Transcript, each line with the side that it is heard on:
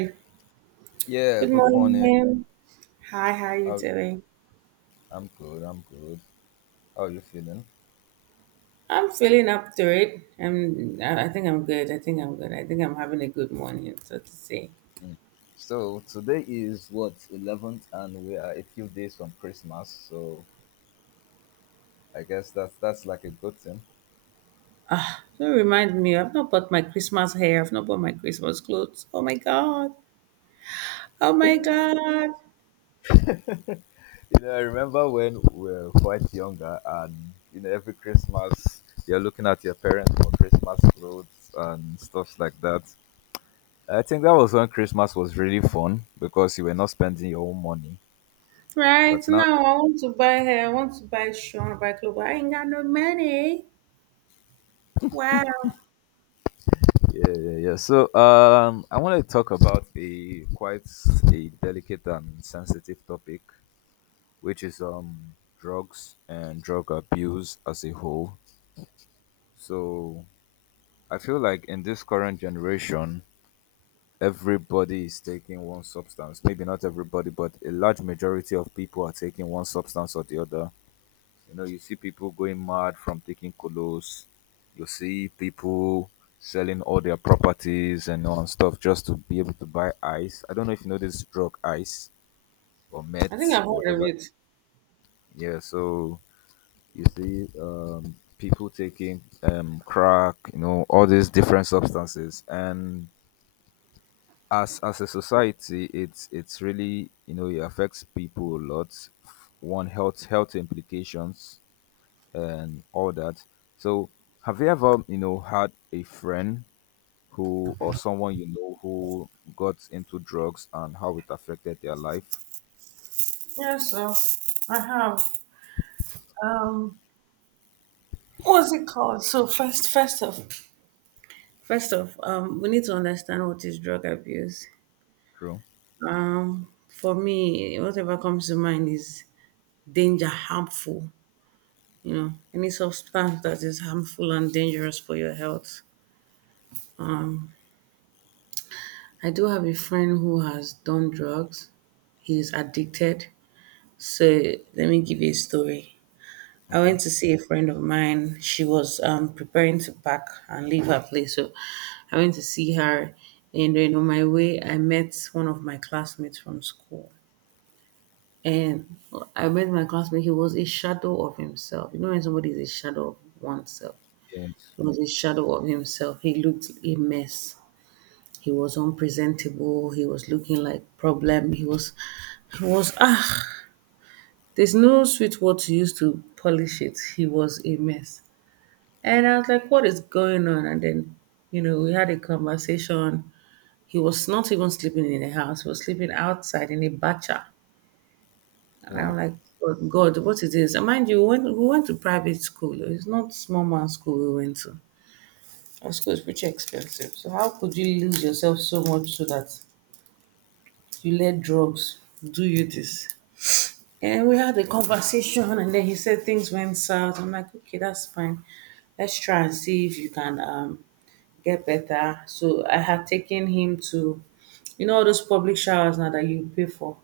right: Good
left: Yeah, good
right: morning,
left: morning.
right: ma'am. Hi, how are you
left: How,
right: doing?
left: I'm good. I'm good. How are you feeling?
right: I'm feeling up to it. I'm, I think I'm good. I think I'm good. I think I'm having a good morning, so to say.
left: Mm. So today is what, 11th, and we are a few days from Christmas. So I guess that's like a good thing.
right: Don't remind me, I've not bought my Christmas hair. I've not bought my Christmas clothes. Oh my God. Oh my God.
left: You know, I remember when we were quite younger, and you know, every Christmas you're looking at your parents for Christmas clothes and stuff like that. I think that was when Christmas was really fun because you were not spending your own money.
right: Right
left: But now,
right: now, I want to buy hair. I want to buy shoe. I want to buy clothes, but I ain't got no money. Wow.
left: yeah, yeah, yeah. So, I want to talk about a quite a delicate and sensitive topic, which is drugs and drug abuse as a whole. So, I feel like in this current generation, everybody is taking one substance. Maybe not everybody, but a large majority of people are taking one substance or the other. You know, you see people going mad from taking colos. You see people selling all their properties and all and stuff just to be able to buy ice. I don't know if you know this drug ice or
right: I think
left: meth
right: I've
left: or
right: heard of
left: whatever.
right: it.
left: Yeah, so you see people taking crack, you know, all these different substances, and as a society, it's really, you know, it affects people a lot. One health implications and all that. So, have you ever, you know, had a friend who, or someone you know who got into drugs and how it affected their life?
right: Yeah, so I have. Um, what's it called? So First off, we need to understand what is drug abuse.
left: True.
right: For me, whatever comes to mind is danger, harmful. Any substance that is harmful and dangerous for your health. I do have a friend who has done drugs. He's addicted. So let me give you a story. I went
left: Okay.
right: to see a friend of mine. She was preparing to pack and leave her place. So I went to see her. And then on my way, I met one of my classmates from school. And I met my classmate, he was a shadow of himself. When somebody is a shadow of oneself,
left: Yes.
right: he was a shadow of himself. He looked a mess. He was unpresentable. He was looking like problem. He was, ah, there's no sweet word to use to polish it. He was a mess. And I was like, what is going on? And then, we had a conversation. He was not even sleeping in the house. He was sleeping outside in a bacha. And I'm
left: Wow.
right: like, "Oh, God, what is this?" And mind you, when we went to private school, it's not small man school we went to. Our school is pretty expensive. So how could you lose yourself so much so that you let drugs do you this? And we had a conversation, and then he said things went south. I'm like, okay, that's fine. Let's try and see if you can get better. So I had taken him to, all those public showers now that you pay for.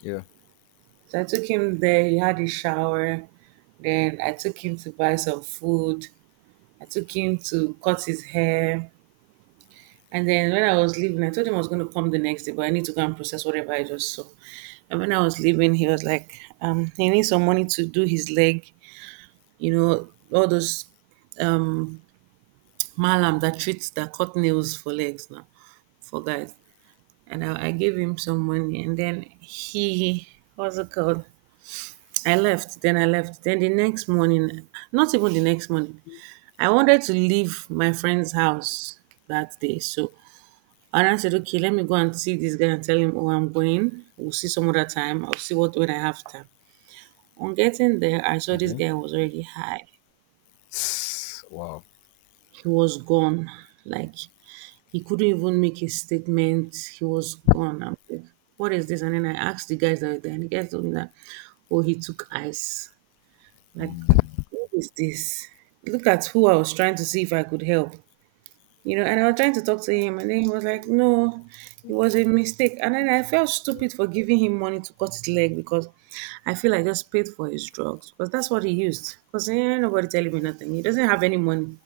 left: Yeah.
right: So I took him there, he had a shower. Then I took him to buy some food. I took him to cut his hair. And then when I was leaving, I told him I was going to come the next day, but I need to go and process whatever I just saw. And when I was leaving, he was like, he needs some money to do his leg, all those um malam that treats that cut nails for legs now for guys. And I gave him some money and then he what's it called? I left. Then the next morning, not even the next morning, I wanted to leave my friend's house that day. So and I said, okay, let me go and see this guy and tell him, oh, I'm going. We'll see some other time. I'll see what when I have time. On getting there, I saw this
left: Okay.
right: guy was already high.
left: Wow.
right: He was gone. Like he couldn't even make a statement. He was gone. I'm like, what is this? And then I asked the guys that were there, and the guys told me that, oh, he took ice. Like, what is this? Look at who I was trying to see if I could help. And I was trying to talk to him, and then he was like, no, it was a mistake. And then I felt stupid for giving him money to cut his leg because I feel I just paid for his drugs because that's what he used. Because eh, nobody telling me nothing. He doesn't have any money.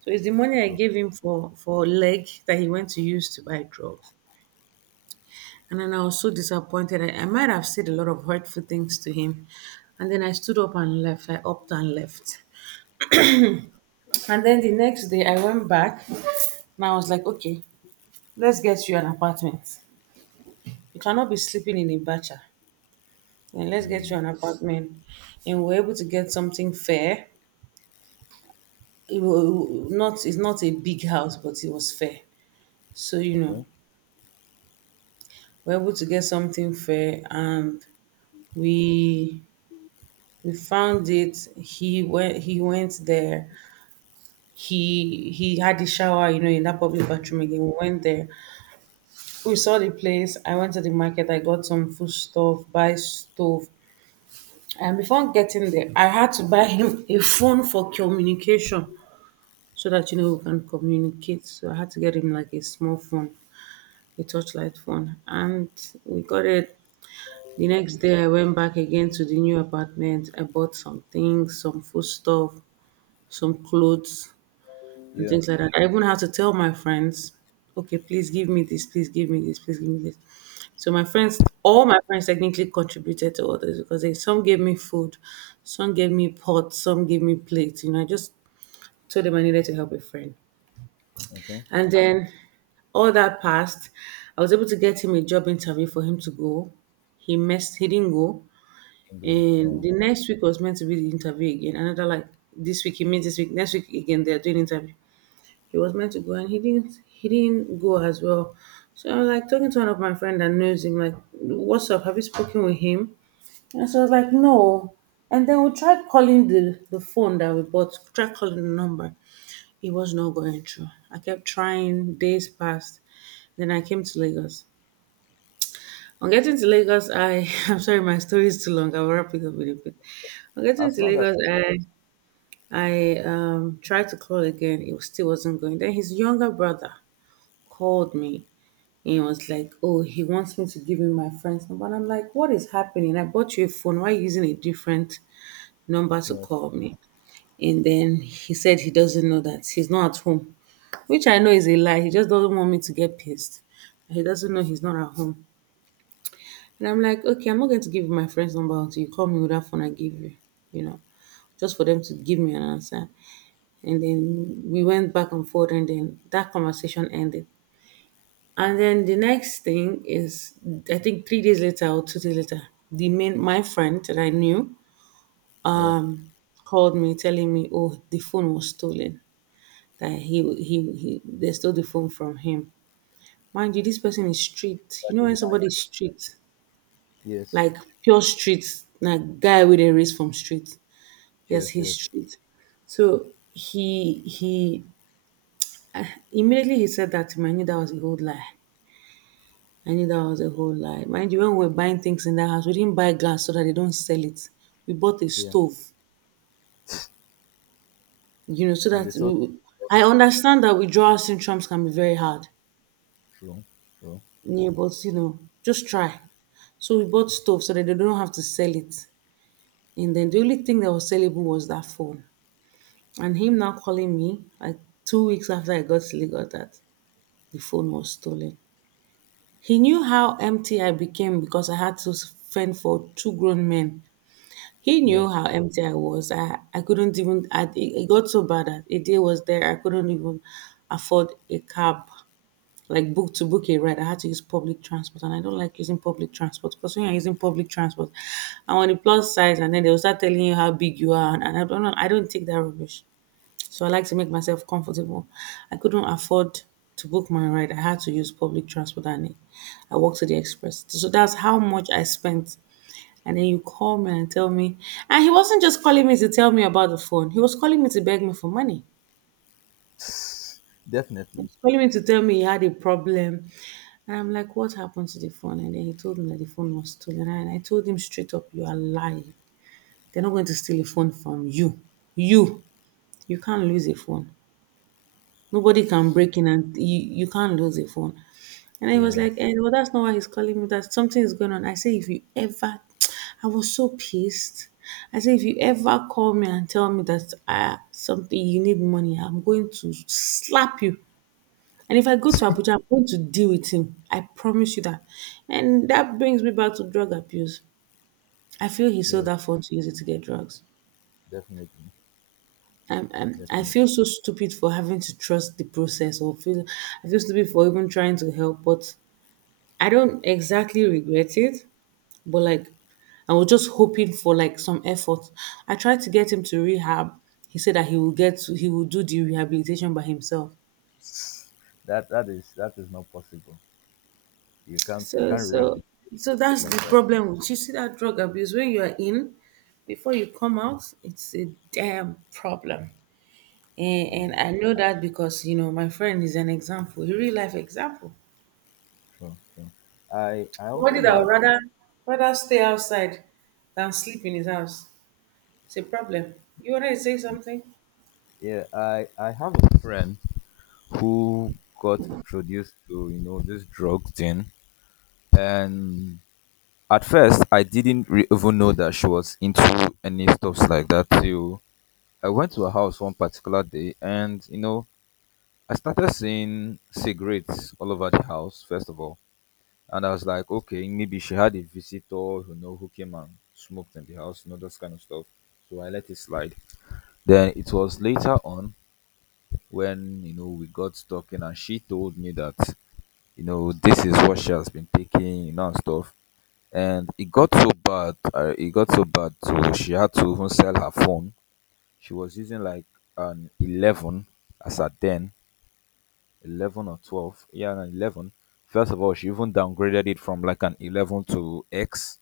right: So it's the money I
left: True.
right: gave him for leg that he went to use to buy drugs. And then I was so disappointed. I might have said a lot of hurtful things to him. And then I stood up and left. I upped and left. And then the next day I went back and I was like, okay, let's get you an apartment. You cannot be sleeping in a bacha. And let's get you an apartment. And we are able to get something fair. It's not a big house, but it was fair. So,
left: Okay.
right: we're able to get something fair and we we found it. He went there. He had the shower, in that public bathroom again. We went there. We saw the place. I went to the market. I got some food stuff, buy stove. And before getting there, I had to buy him a phone for communication so that we can communicate. So I had to get him like a small phone, a touchlight phone. And we got it. The next day I went back again to the new apartment. I bought some things, some food stuff, some clothes, and
left: Yeah.
right: things like that. I even had to tell my friends, okay, please give me this, please give me this, please give me this. So my friends, all my friends technically contributed to all this because they, some gave me food, some gave me pots, some gave me plates. I just told them I needed to help a friend.
left: Okay.
right: And then all that passed. I was able to get him a job interview for him to go. He messed, he didn't go.
left: Bingo.
right: And
left: Wow.
right: the next week was meant to be the interview again. Another like this week he meets this week, next week again they're doing interview. He was meant to go and he didn't go as well. So I was like talking to one of my friend that knows him, like, what's up? Have you spoken with him? And so I was like, no. And then we tried calling the phone that we bought, tried calling the number. It was not going through. I kept trying, days passed. Then I came to Lagos. On getting to Lagos, I I'm sorry, my story is too long. I will wrap it up with a bit. On getting
left: As
right: to
left: long as
right: Lagos, I tried to call again. Still wasn't going. Then his younger brother called me and was like, oh, he wants me to give him my friend's number. And I'm like, what is happening? I bought you a phone. Why are you using a different number to
left: yes.
right: call me? And then he said he doesn't know that he's not at home, which I know is a lie. He just doesn't want me to get pissed. He doesn't know he's not at home. And I'm like, okay, I'm not going to give you my friend's number until you call me with that phone I give you, you know just for them to give me an answer. And then we went back and forth, and then that conversation ended. And then the next thing is, I think 3 days later or 2 days later, the main my friend that I knew
left: Yeah.
right: um, called me telling me, "Oh, the phone was stolen. That he they stole the phone from him." Mind you, this person is street. You
left: That's
right: know
left: a
right: when
left: lie.
right: somebody's street,
left: Yes.
right: like pure street, like guy with a race from street. Yes,
left: Yes.
right: he's
left: Yes.
right: street. So he immediately he said that to me. I knew that was a whole lie. I knew that was a whole lie. Mind you, when we were buying things in that house, we didn't buy glass so that they don't sell it. We bought a
left: Yeah.
right: stove, so
left: And
right: that
left: the social
right: we, I understand that withdrawal symptoms can be very hard.
left: true. True.
right: Yeah, but just try. So we bought stove so that they don't have to sell it. And then the only thing that was sellable was that phone. And him now calling me like 2 weeks after I got to Lagos that the phone was stolen. He knew how empty I became because I had to fend for two grown men. He
left: Yeah.
right: knew how empty I was. I couldn't even, it got so bad that a day was there, I couldn't even afford a cab, like book a ride. I had to use public transport, and I don't like using public transport because when you're using public transport, I'm on the plus size, and then they'll start telling you how big you are. And I don't know, I don't take that rubbish. So I like to make myself comfortable. I couldn't afford to book my ride. I had to use public transport, and I walked to the express. So that's how much I spent and then you call me and tell me, and he wasn't just calling me to tell me about the phone. He was calling me to beg me for money. He
left: Definitely.
right: was calling me to tell me he had a problem. And I'm like, what happened to the phone? And then he told me that the phone was stolen. And I told him straight up, you are lying. They're not going to steal a phone from you. You. You can't lose a phone. Nobody can break in and you can't lose a phone. And I was
left: Yes.
right: like, eh, well, that's not why he's calling me. That something is going on. I say, if you ever, I was so pissed. I say, if you ever call me and tell me that something you need money, I'm going to slap you. And if I go to Abuja, I'm going to deal with him. I promise you that. And that brings me back to drug abuse. I feel he sold
left: Yes.
right: that phone to use it to get drugs.
left: Definitely.
right: I
left: Definitely.
right: feel so stupid for having to trust the process or feel I feel stupid for even trying to help, but I don't exactly regret it, but like I was just hoping for like some effort. I tried to get him to rehab. He said that he will do the rehabilitation by himself.
left: That is not possible. You can't you
right: So
left: can't
right: so
left: rehabilitate
right: so that's the
left: like that.
right: problem, you see, that drug abuse, when you are in, before you come out, it's a damn problem. And I know that because you know my friend is an example, a real life example.
left: True, true. I
right: Somebody
left: also
right: that would
left: had
right: rather stay outside than sleep in his house. It's a problem. You want to say something?
left: yeah, I have a friend who got introduced to, you know, this drug thing, and at first I didn't re- even know that she was into any stuffs like that till I went to her house one particular day, and you know, I started seeing cigarettes all over the house. First of all, and I was like, okay, maybe she had a visitor, you know, who came and smoked in the house, you know, those kind of stuff. So I let it slide. Then it was later on when, you know, we got talking and she told me that, you know, this is what she has been taking, you know, and stuff. And it got so bad, it got so bad, so she had to even sell her phone. She was using like an 11 as at then, 11 or 12, yeah no, 11. First of all she even downgraded it from like an 11 to X.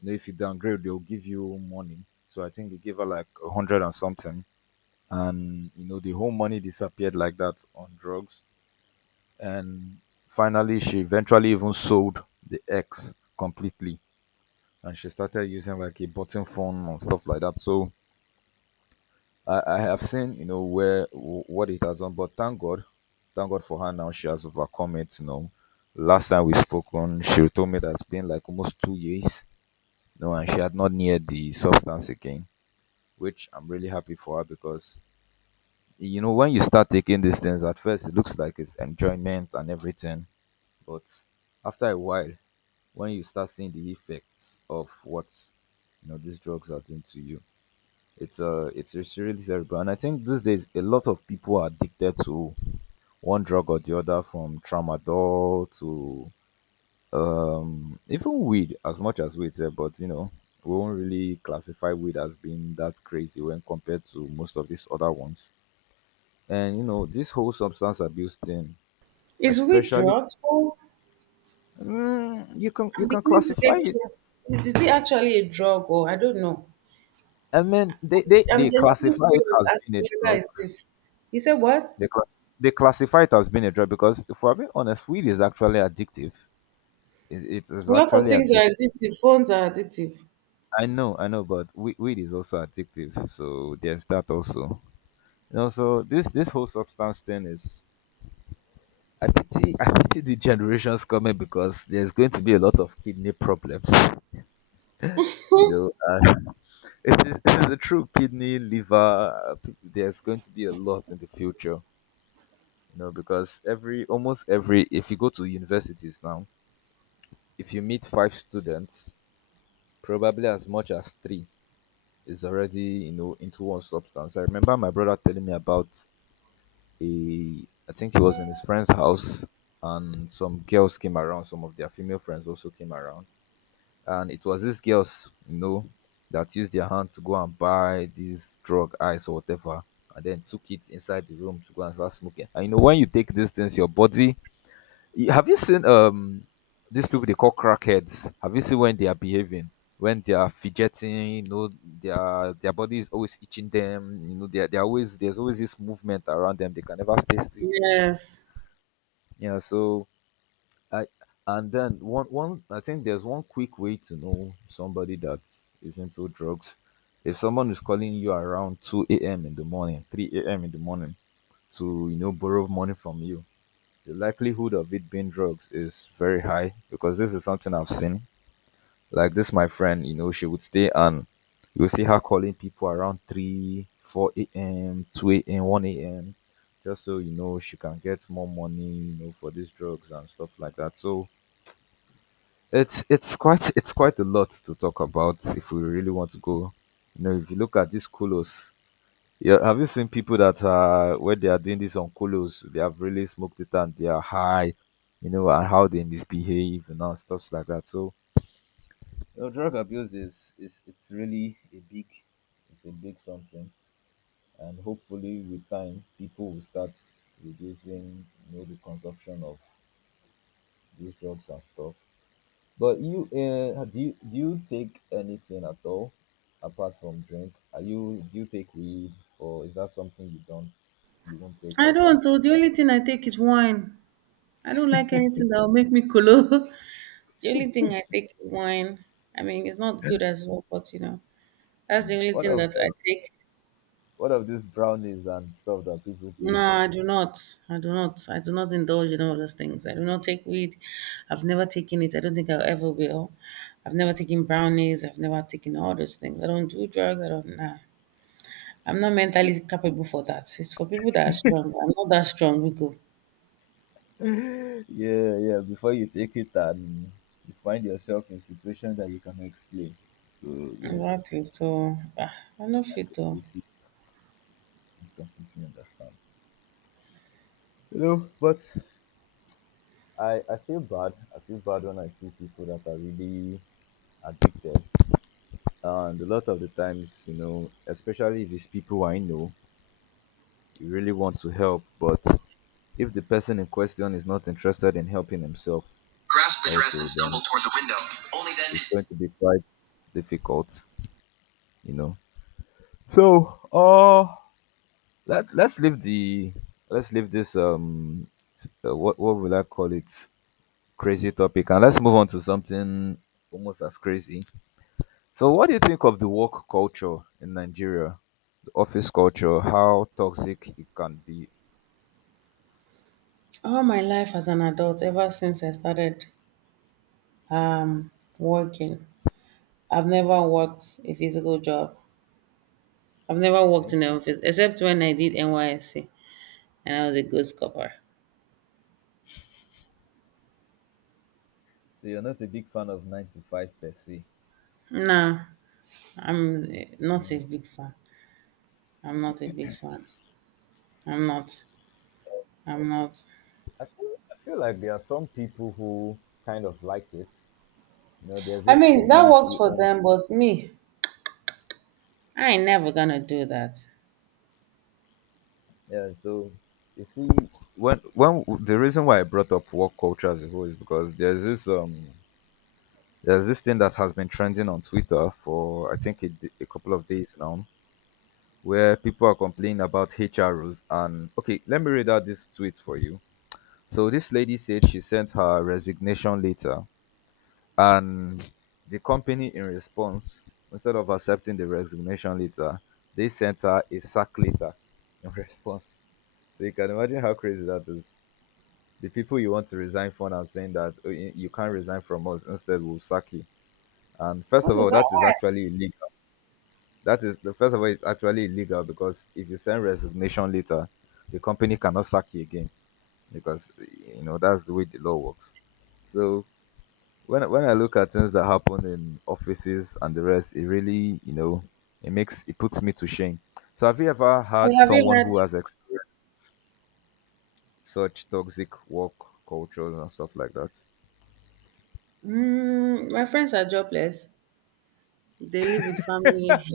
left: You know, if you downgrade they'll give you money, so I think they gave her like a 100 and something, and you know the whole money disappeared like that on drugs. And finally she eventually even sold the X completely, and she started using like a button phone and stuff like that. So I have seen, you know, where what it has done, but thank God for her now. She has overcome it. You know, last time we spoke on, she told me that it's been like almost 2 years, you know, and she had not neared the substance again, which I'm really happy for her because, you know, when you start taking these things, at first it looks like it's enjoyment and everything, but after a while, when you start seeing the effects of what, you know, these drugs are doing to you, it's really terrible, and I think these days a lot of people are addicted to one drug or the other, from tramadol to even weed, as much as weed, sef, but you know we won't really classify weed as being that crazy when compared to most of these other ones. And you know this whole substance abuse thing,
right: Is weed
left: especially
right: drug? Oh,
left: mm,
right: I'm
left: you can
right: beginning to get
left: classify it.
right: curious. Is it actually a drug, or I don't know?
left: I mean,
right: I'm
left: they
right: genuinely
left: classify it
right: curious
left: as
right: as
left: being a
right: to whether
left: drug.
right: it is. You said what?
left: They, cla- they classify it as being a drug because, if we're being honest, weed is actually addictive. It is
right: A lot of
left: actually
right: things
left: addictive.
right: are addictive. Phones are addictive.
left: I know, but weed is also addictive. So there's that also. You know, so this whole substance thing is. I pity, I pity the generations coming because there's going to be a lot of kidney problems. You know, it is a true kidney, liver. There's going to be a lot in the future. You know, because every almost every, if you go to universities now, if you meet five students, probably as much as three is already, you know, into one substance. I remember my brother telling me about a, I think he was in his friend's house and some girls came around, some of their female friends also came around. And it was these girls, you know, that used their hand to go and buy this drug ice or whatever and then took it inside the room to go and start smoking. And you know when you take these things, your body have you seen these people they call crackheads? Have you seen when they are behaving? When they are fidgeting, you know, their body is always itching them, you know, they're always, there's always this movement around them, they can never stay still.
right: Yes.
left: Yeah, so I, and then one I think there's one quick way to know somebody that is into drugs. If someone is calling you around two AM in the morning, three AM in the morning to, you know, borrow money from you, the likelihood of it being drugs is very high because this is something I've seen. Like this, my friend, you know, she would stay and you will see her calling people around 3, 4 a.m., 2 a.m., 1 a.m., just so you know she can get more money, you know, for these drugs and stuff like that. So it's quite a lot to talk about if we really want to go. You know, if you look at these colos, yeah, have you seen people that are when they are doing this on colos, they have really smoked it and they are high, you know, and how they misbehave and all stuffs like that. So you know, drug abuse is it's really a big, it's a big something, and hopefully with time people will start reducing, you know, the consumption of these drugs and stuff. But you do you do you take anything at all apart from drink? Are you, do you take weed or is that something you don't, you won't take
right: I
left: ever?
right: don't. Oh, the only thing I take is wine. I don't like anything that will make me colo. The only thing I take is wine. I mean, it's not good as well, but you know. That's the only
left: What
right: thing
left: of
right: that I
left: uh,
right: take.
left: what of these brownies and stuff that people
right: No,
left: take?
right: I do not. I do not. I do not indulge in all those things. I do not take weed. I've never taken it. I don't think I ever will. I've never taken brownies. I've never taken all those things. I don't do drugs. I don't. Nah. I'm not mentally capable for that. It's for people that are strong. I'm not that strong. We go.
left: Yeah, yeah. Before you take it and you find yourself in a situation that you can explain. So yeah,
right: Exactly. So, ah, I know
left: I
right: fit though.
left: completely, I completely understand. You know, but I feel bad. I feel bad when I see people that are really addicted, and a lot of the times, you know, especially if it's people I know, you really want to help, but if the person in question is not interested in helping himself,
right: Grasped the dress and
left: also then
right: stumbled toward the window. Only then did
left: it's going to be quite difficult, you know. So, let's let's leave the let's leave this what will I call it, crazy topic, and let's move on to something almost as crazy. So, what do you think of the work culture in Nigeria, the office culture, how toxic it can be?
right: all my life as an adult, ever since I started working, I've never worked a physical job. I've never worked in
left: Okay,
right: the office except when I did NYSC and I was a ghost copper.
left: so you're not a big fan of nine to five per se.
right: Nah, I'm not a big fan. I'm not a big fan. I'm not. I'm not.
left: I feel like there are some people who kind of like it. You know, there's
right: I
left: this
right: mean, that works
left: stability.
right: for them, but me, I ain't never gonna do that.
left: Yeah, so you see, when the reason why I brought up work culture as a whole is because there's this thing that has been trending on Twitter for I think a couple of days now, where people are complaining about HR rules. And okay, let me read out this tweet for you. So this lady said she sent her resignation letter, and the company in response, instead of accepting the resignation letter, they sent her a sack letter in response. So you can imagine how crazy that is. The people you want to resign from are saying that, "Oh, you can't resign from us, instead we'll sack you." And first
right: What
left: of
right: is
left: all,
right: that?
left: that is
right: Why?
left: actually illegal. That is the first of all, it's actually illegal, because if you send resignation letter, the company cannot sack you again, because you know that's the way the law works. So when I look at things that happen in offices and the rest, it really, you know, it makes it puts me to shame. So have you ever
right: Well,
left: had
right: have you
left: someone
right: heard?
left: who has experienced such toxic work cultures and stuff like that?
right: Mm, my friends are jobless. They live with family.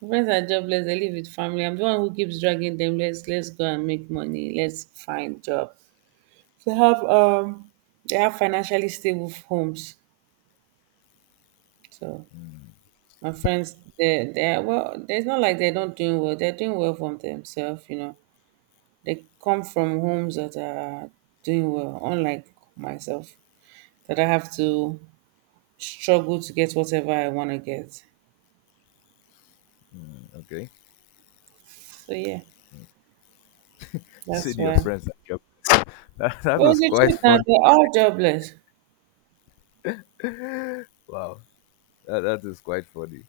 right: My friends are jobless. They live with family. I'm the one who keeps dragging them. Let's go and make money. Let's find job. They have um they have financially stable homes. So my friends, they are well, it's not like they're not doing well. They're doing well from themselves, you know. They come from homes that are doing well, unlike myself. That I have to struggle to get whatever I wanna get.
left: Okay.
right: So yeah, that's
left: Said your
right: why.
left: friends like your that
right: Well,
left: is
right: the
left: quite
right: truth now,
left: funny.
right: they're jobless.
left: Wow. That is quite funny.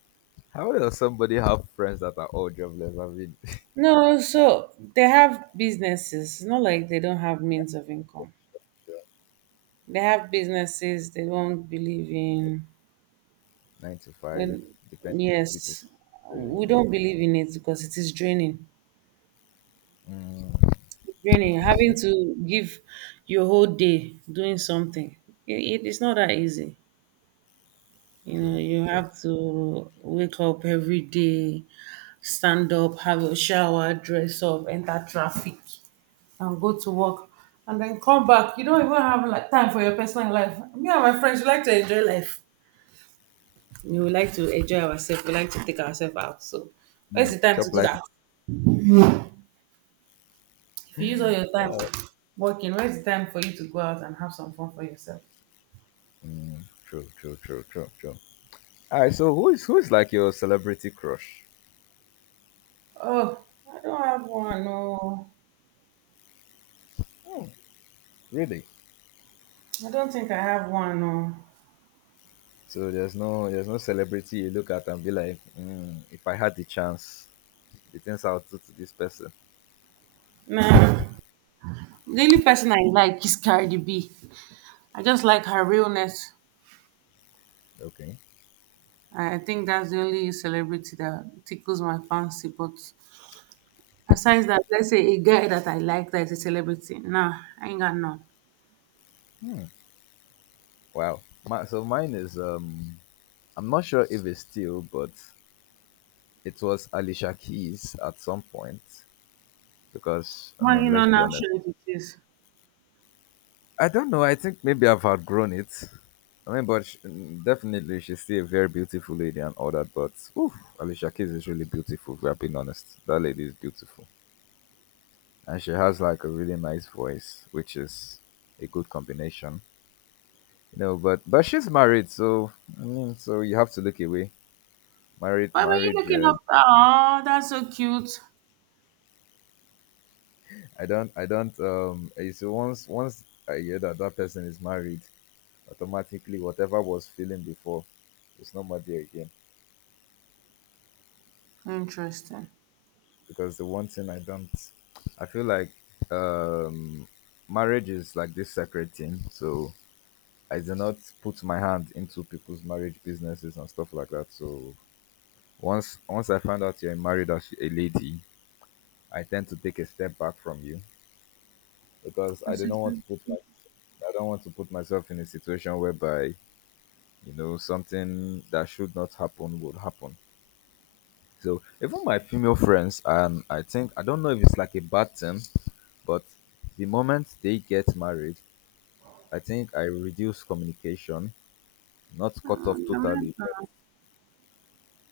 left: How does somebody have friends that are all jobless? I mean,
right: No, so they have businesses. It's not like they don't have means of income. They have businesses they don't believe in.
left: nine to five,
right: And
left: depends on people.
right: yes, we
left: Um,
right: don't believe in it because it is draining.
left: mm, I
right: Draining,
left: mean,
right: having
left: it's
right: to give your whole day doing something. It, it is not that easy. You
left: true,
right: know, you
left: true.
right: have to wake up every day, stand up, have a shower, dress up, enter traffic, and go to work. And then come back. You don't even have like time for your personal life. Me and my friends, we like to enjoy life. We like to enjoy ourselves. We like to take ourselves out. So, where's the time to
left: Chop
right: do
left: life,
right: that? If you use all your time working, where's the time for you to go out and have some fun for yourself?
left: true, true, true, true, true. All right. So who is like your celebrity crush?
right: Oh, I don't have one. No,
left: Oh, really?
right: I don't think I have one. No,
left: So there's no celebrity you look at and be like, mm, if I had the chance, the things I'll do to this person.
right: nah. The only person I like is Cardi B. I just like her realness.
left: Okay.
right: I think that's the only celebrity that tickles my fancy. But aside that, let's say a guy that I like that is a celebrity. Nah, I ain't got none.
left: Wow. My, so mine is I'm not sure if it's still, but it was Alicia Keys at some point, because I
right: Well, you
left: mean,
right: know
left: let's be
right: now,
left: honest.
right: sure if it is.
left: I don't know. I think maybe I've outgrown it. I mean, but sh, mm, definitely she's still a very beautiful lady and all that. But oof, Alicia Keys is really beautiful. If we are being honest, that lady is beautiful, and she has like a really nice voice, which is a good combination, you know. But she's married, so I mean, so you have to look away. Married
right: Why were you
left: marriage
right: looking up? Oh, that's so cute.
left: I don't eh, so once I hear that person is married, automatically whatever was feeling before, it's not more there again.
right: Interesting.
left: Because the one thing I don't, I feel like, um marriage is like this sacred thing. So I do not put my hand into people's marriage businesses and stuff like that. So once I find out you're married as a lady, I tend to take a step back from you, because I
right: That's
left: do
right: so
left: not want
right: cute.
left: to put like, I don't want to put myself in a situation whereby, you know, something that should not happen would happen. So even my female friends, and I think, I don't know if it's like a bad thing, but the moment they get married, I think I reduce communication. Not cut
right: Uh,
left: off totally, but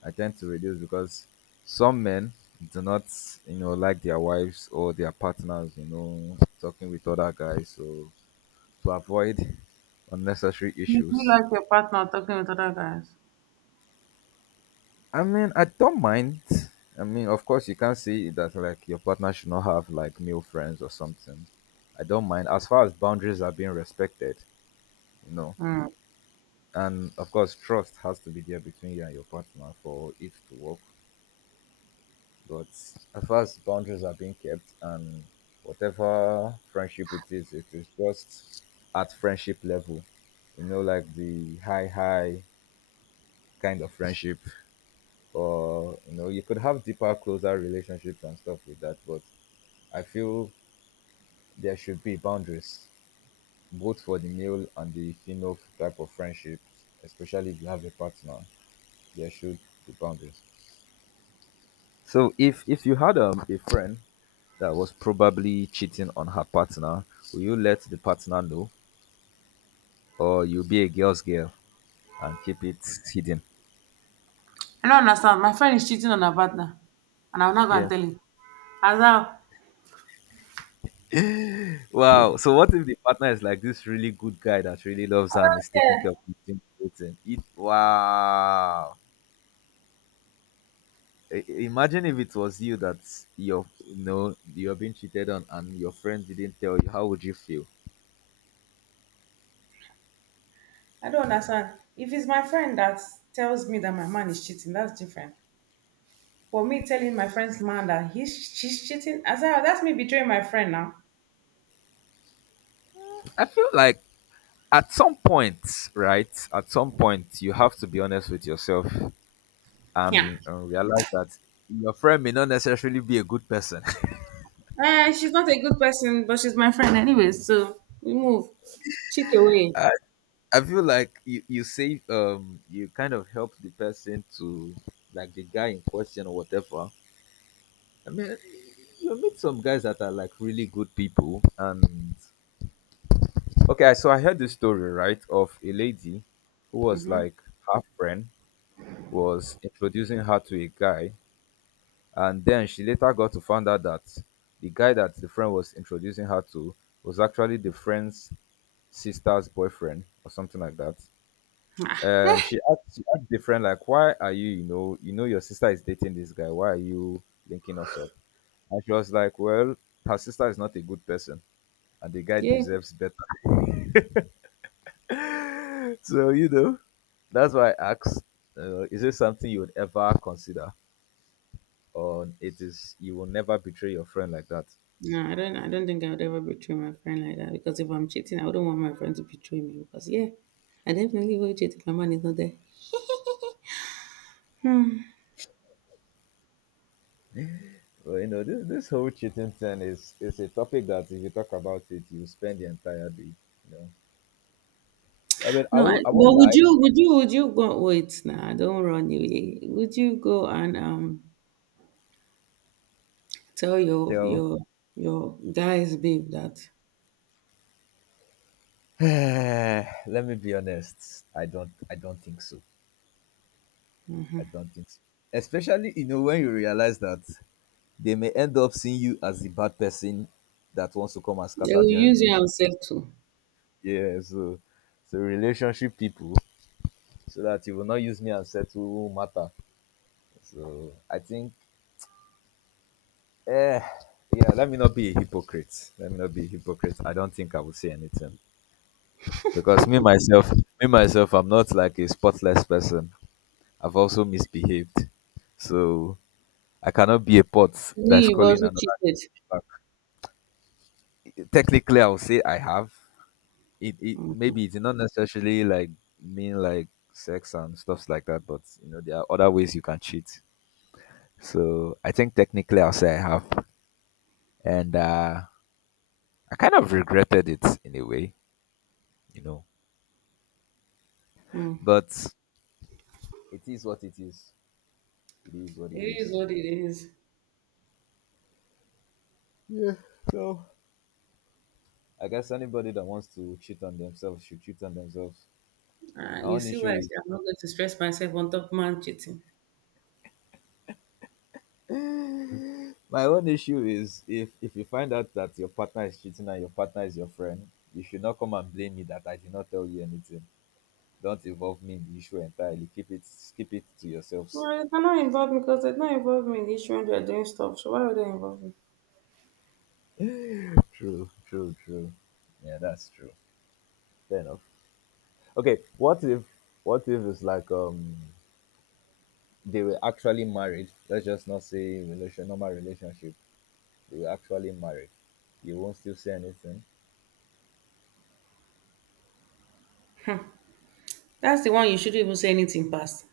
left: I tend to reduce, because some men do not, you know, like their wives or their partners, you know, talking with other guys. So to avoid unnecessary
right: you feel
left: issues.
right: like your partner talking with other guys.
left: I mean, I don't mind. I mean, of course, you can't say that like your partner should not have like male friends or something. I don't mind as far as boundaries are being respected, you know.
right: Hmm.
left: And of course, trust has to be there between you and your partner for it to work. But as far as boundaries are being kept, and whatever friendship it is just at friendship level, you know, like the high kind of friendship. Or you know, you could have deeper, closer relationships and stuff with that, but I feel there should be boundaries, both for the male and the female type of friendships. Especially if you have a partner, there should be boundaries. So if you had a friend that was probably cheating on her partner, will you let the partner know, or you'll be a girl's girl and keep it hidden?
right: I don't understand. My friend is cheating on her partner, and I'm not gonna
left: Yeah.
right: tell him. As
left: Wow. So what if the partner is like this really good guy that really loves her and is taking care of the everything? It, wow. Imagine if it was you that your are, you know, you're being cheated on and your friend didn't tell you. How would you feel?
right: I don't understand. If it's my friend that tells me that my man is cheating, that's different. But me telling my friend's man that he's she's cheating, as I, that's me betraying my friend now.
left: I feel like at some point, right? At some point, you have to be honest with yourself
right: Yeah.
left: and realize that your friend may not necessarily be a good person.
right: Eh, she's not a good person, but she's my friend anyway. So we move, cheat away.
left: I feel like you say you kind of help the person to, like the guy in question or whatever. I mean, you meet some guys that are like really good people, and okay, so I heard this story, right, of a lady who was
right: Mm-hmm.
left: like, her friend was introducing her to a guy, and then she later got to find out that the guy that the friend was introducing her to was actually the friend's sister's boyfriend or something like that. And she asked different, like, why are you, you know, you know your sister is dating this guy, why are you linking us up? And she was like, well, her sister is not a good person, and the guy
right: Yeah.
left: deserves better. so you know, that's why I asked, is it something you would ever consider, or it is you will never betray your friend like that?
right: No, I don't. I don't think I would ever betray my friend like that because if I'm cheating, I wouldn't want my friend to betray me. Because yeah, I definitely will cheat if my man is not there. Hmm.
left: Well, you know, this whole cheating thing is a topic that if you talk about it you spend the entire day, you know. I mean, i
right: No, I,
left: won't i
right: but
left: won't
right: would
left: lie.
right: you? Would you? Would you go? Wait, nah, don't run away. Would you go and tell your
left: Tell.
right: your guys, babe, that
left: Let me be honest. I don't think so. I don't think so. Especially, you know, when you realize that they may end up seeing you as the bad person that wants to come and
right: they
left: scatter
right: will
left: their
right: use you
left: relation.
right: and settle?
left: Yeah, so so relationship people, so that you will not use me and settle matter. So I think, eh, yeah, let me not be a hypocrite. Let me not be a hypocrite. I don't think I will say anything. Because me myself I'm not like a spotless person. I've also misbehaved. So I cannot be a pot
right: Me,
left: that's
right: you've
left: calling
right: also
left: another
right: cheated.
left: back. Technically, I would say I have. It maybe it's not necessarily like mean, like sex and stuffs like that, but you know there are other ways you can cheat. So I think technically I'll say I have, and I kind of regretted it in a way, you know.
right: Mm.
left: But it is what it is. It is what it
right: It is
left: is.
right: what it is.
left: Yeah. So I guess anybody that wants to cheat on themselves should cheat on themselves. My
right: You
left: own
right: see why
left: issue
right: I
left: is
right: say I'm not going to stress myself on top man cheating.
left: My own issue is, if you find out that your partner is cheating and your partner is your friend, you should not come and blame me that I did not tell you anything. Don't involve me in the issue entirely. Keep it, keep it to yourselves.
right: No, you cannot involve me because they don't involve me in the issue when they're doing stuff. So why would they involve me?
left: True, true, true. Yeah, that's true. Fair enough. Okay, what if, what if it's like they were actually married? Let's just not say relation, normal relationship. They were actually married. You won't still say anything.
right: That's the one you shouldn't even say anything past.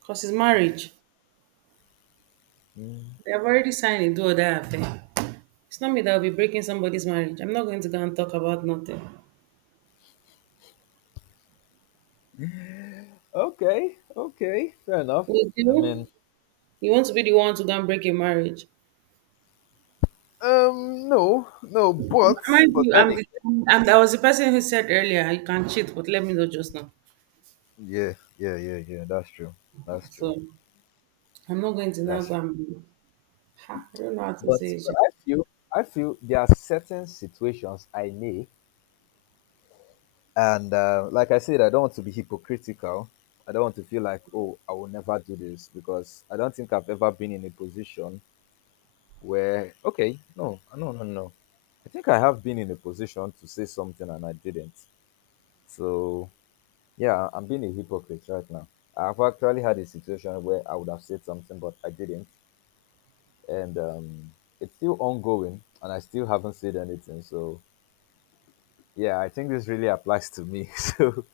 right: Because it's marriage.
left: Mm.
right: They have already signed a do or die affair. It's not me that will be breaking somebody's marriage. I'm not going to go and talk about nothing.
left: Okay, okay, fair enough.
right: Would
left: I mean,
right: you? You want to be the one to go and break a marriage?
left: No, no, but
right: Mind you,
left: botanic.
right: I'm the- I was the person who said earlier you can cheat, but let me know just now.
left: Yeah, yeah, yeah, yeah. That's true. That's true.
right: So I'm not going to now
left: That's
right: go
left: true.
right: and be, ha, I don't know how to say it.
left: But
right: It
left: I feel, I feel there are certain situations I may, and like I said, I don't want to be hypocritical. I don't want to feel like, oh, I will never do this, because I don't think I've ever been in a position where, okay, no, no, no, no. I think I have been in a position to say something and I didn't. So, yeah, I'm being a hypocrite right now. I've actually had a situation where I would have said something, but I didn't. And it's still ongoing, and I still haven't said anything. So, yeah, I think this really applies to me. so,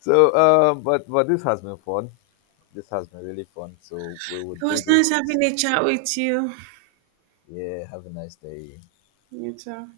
left: so but this has been fun. This has been really fun. So, we will do
right: was
left: this.
right: nice having a chat with you.
left: Yeah, have a nice day.
right: You too.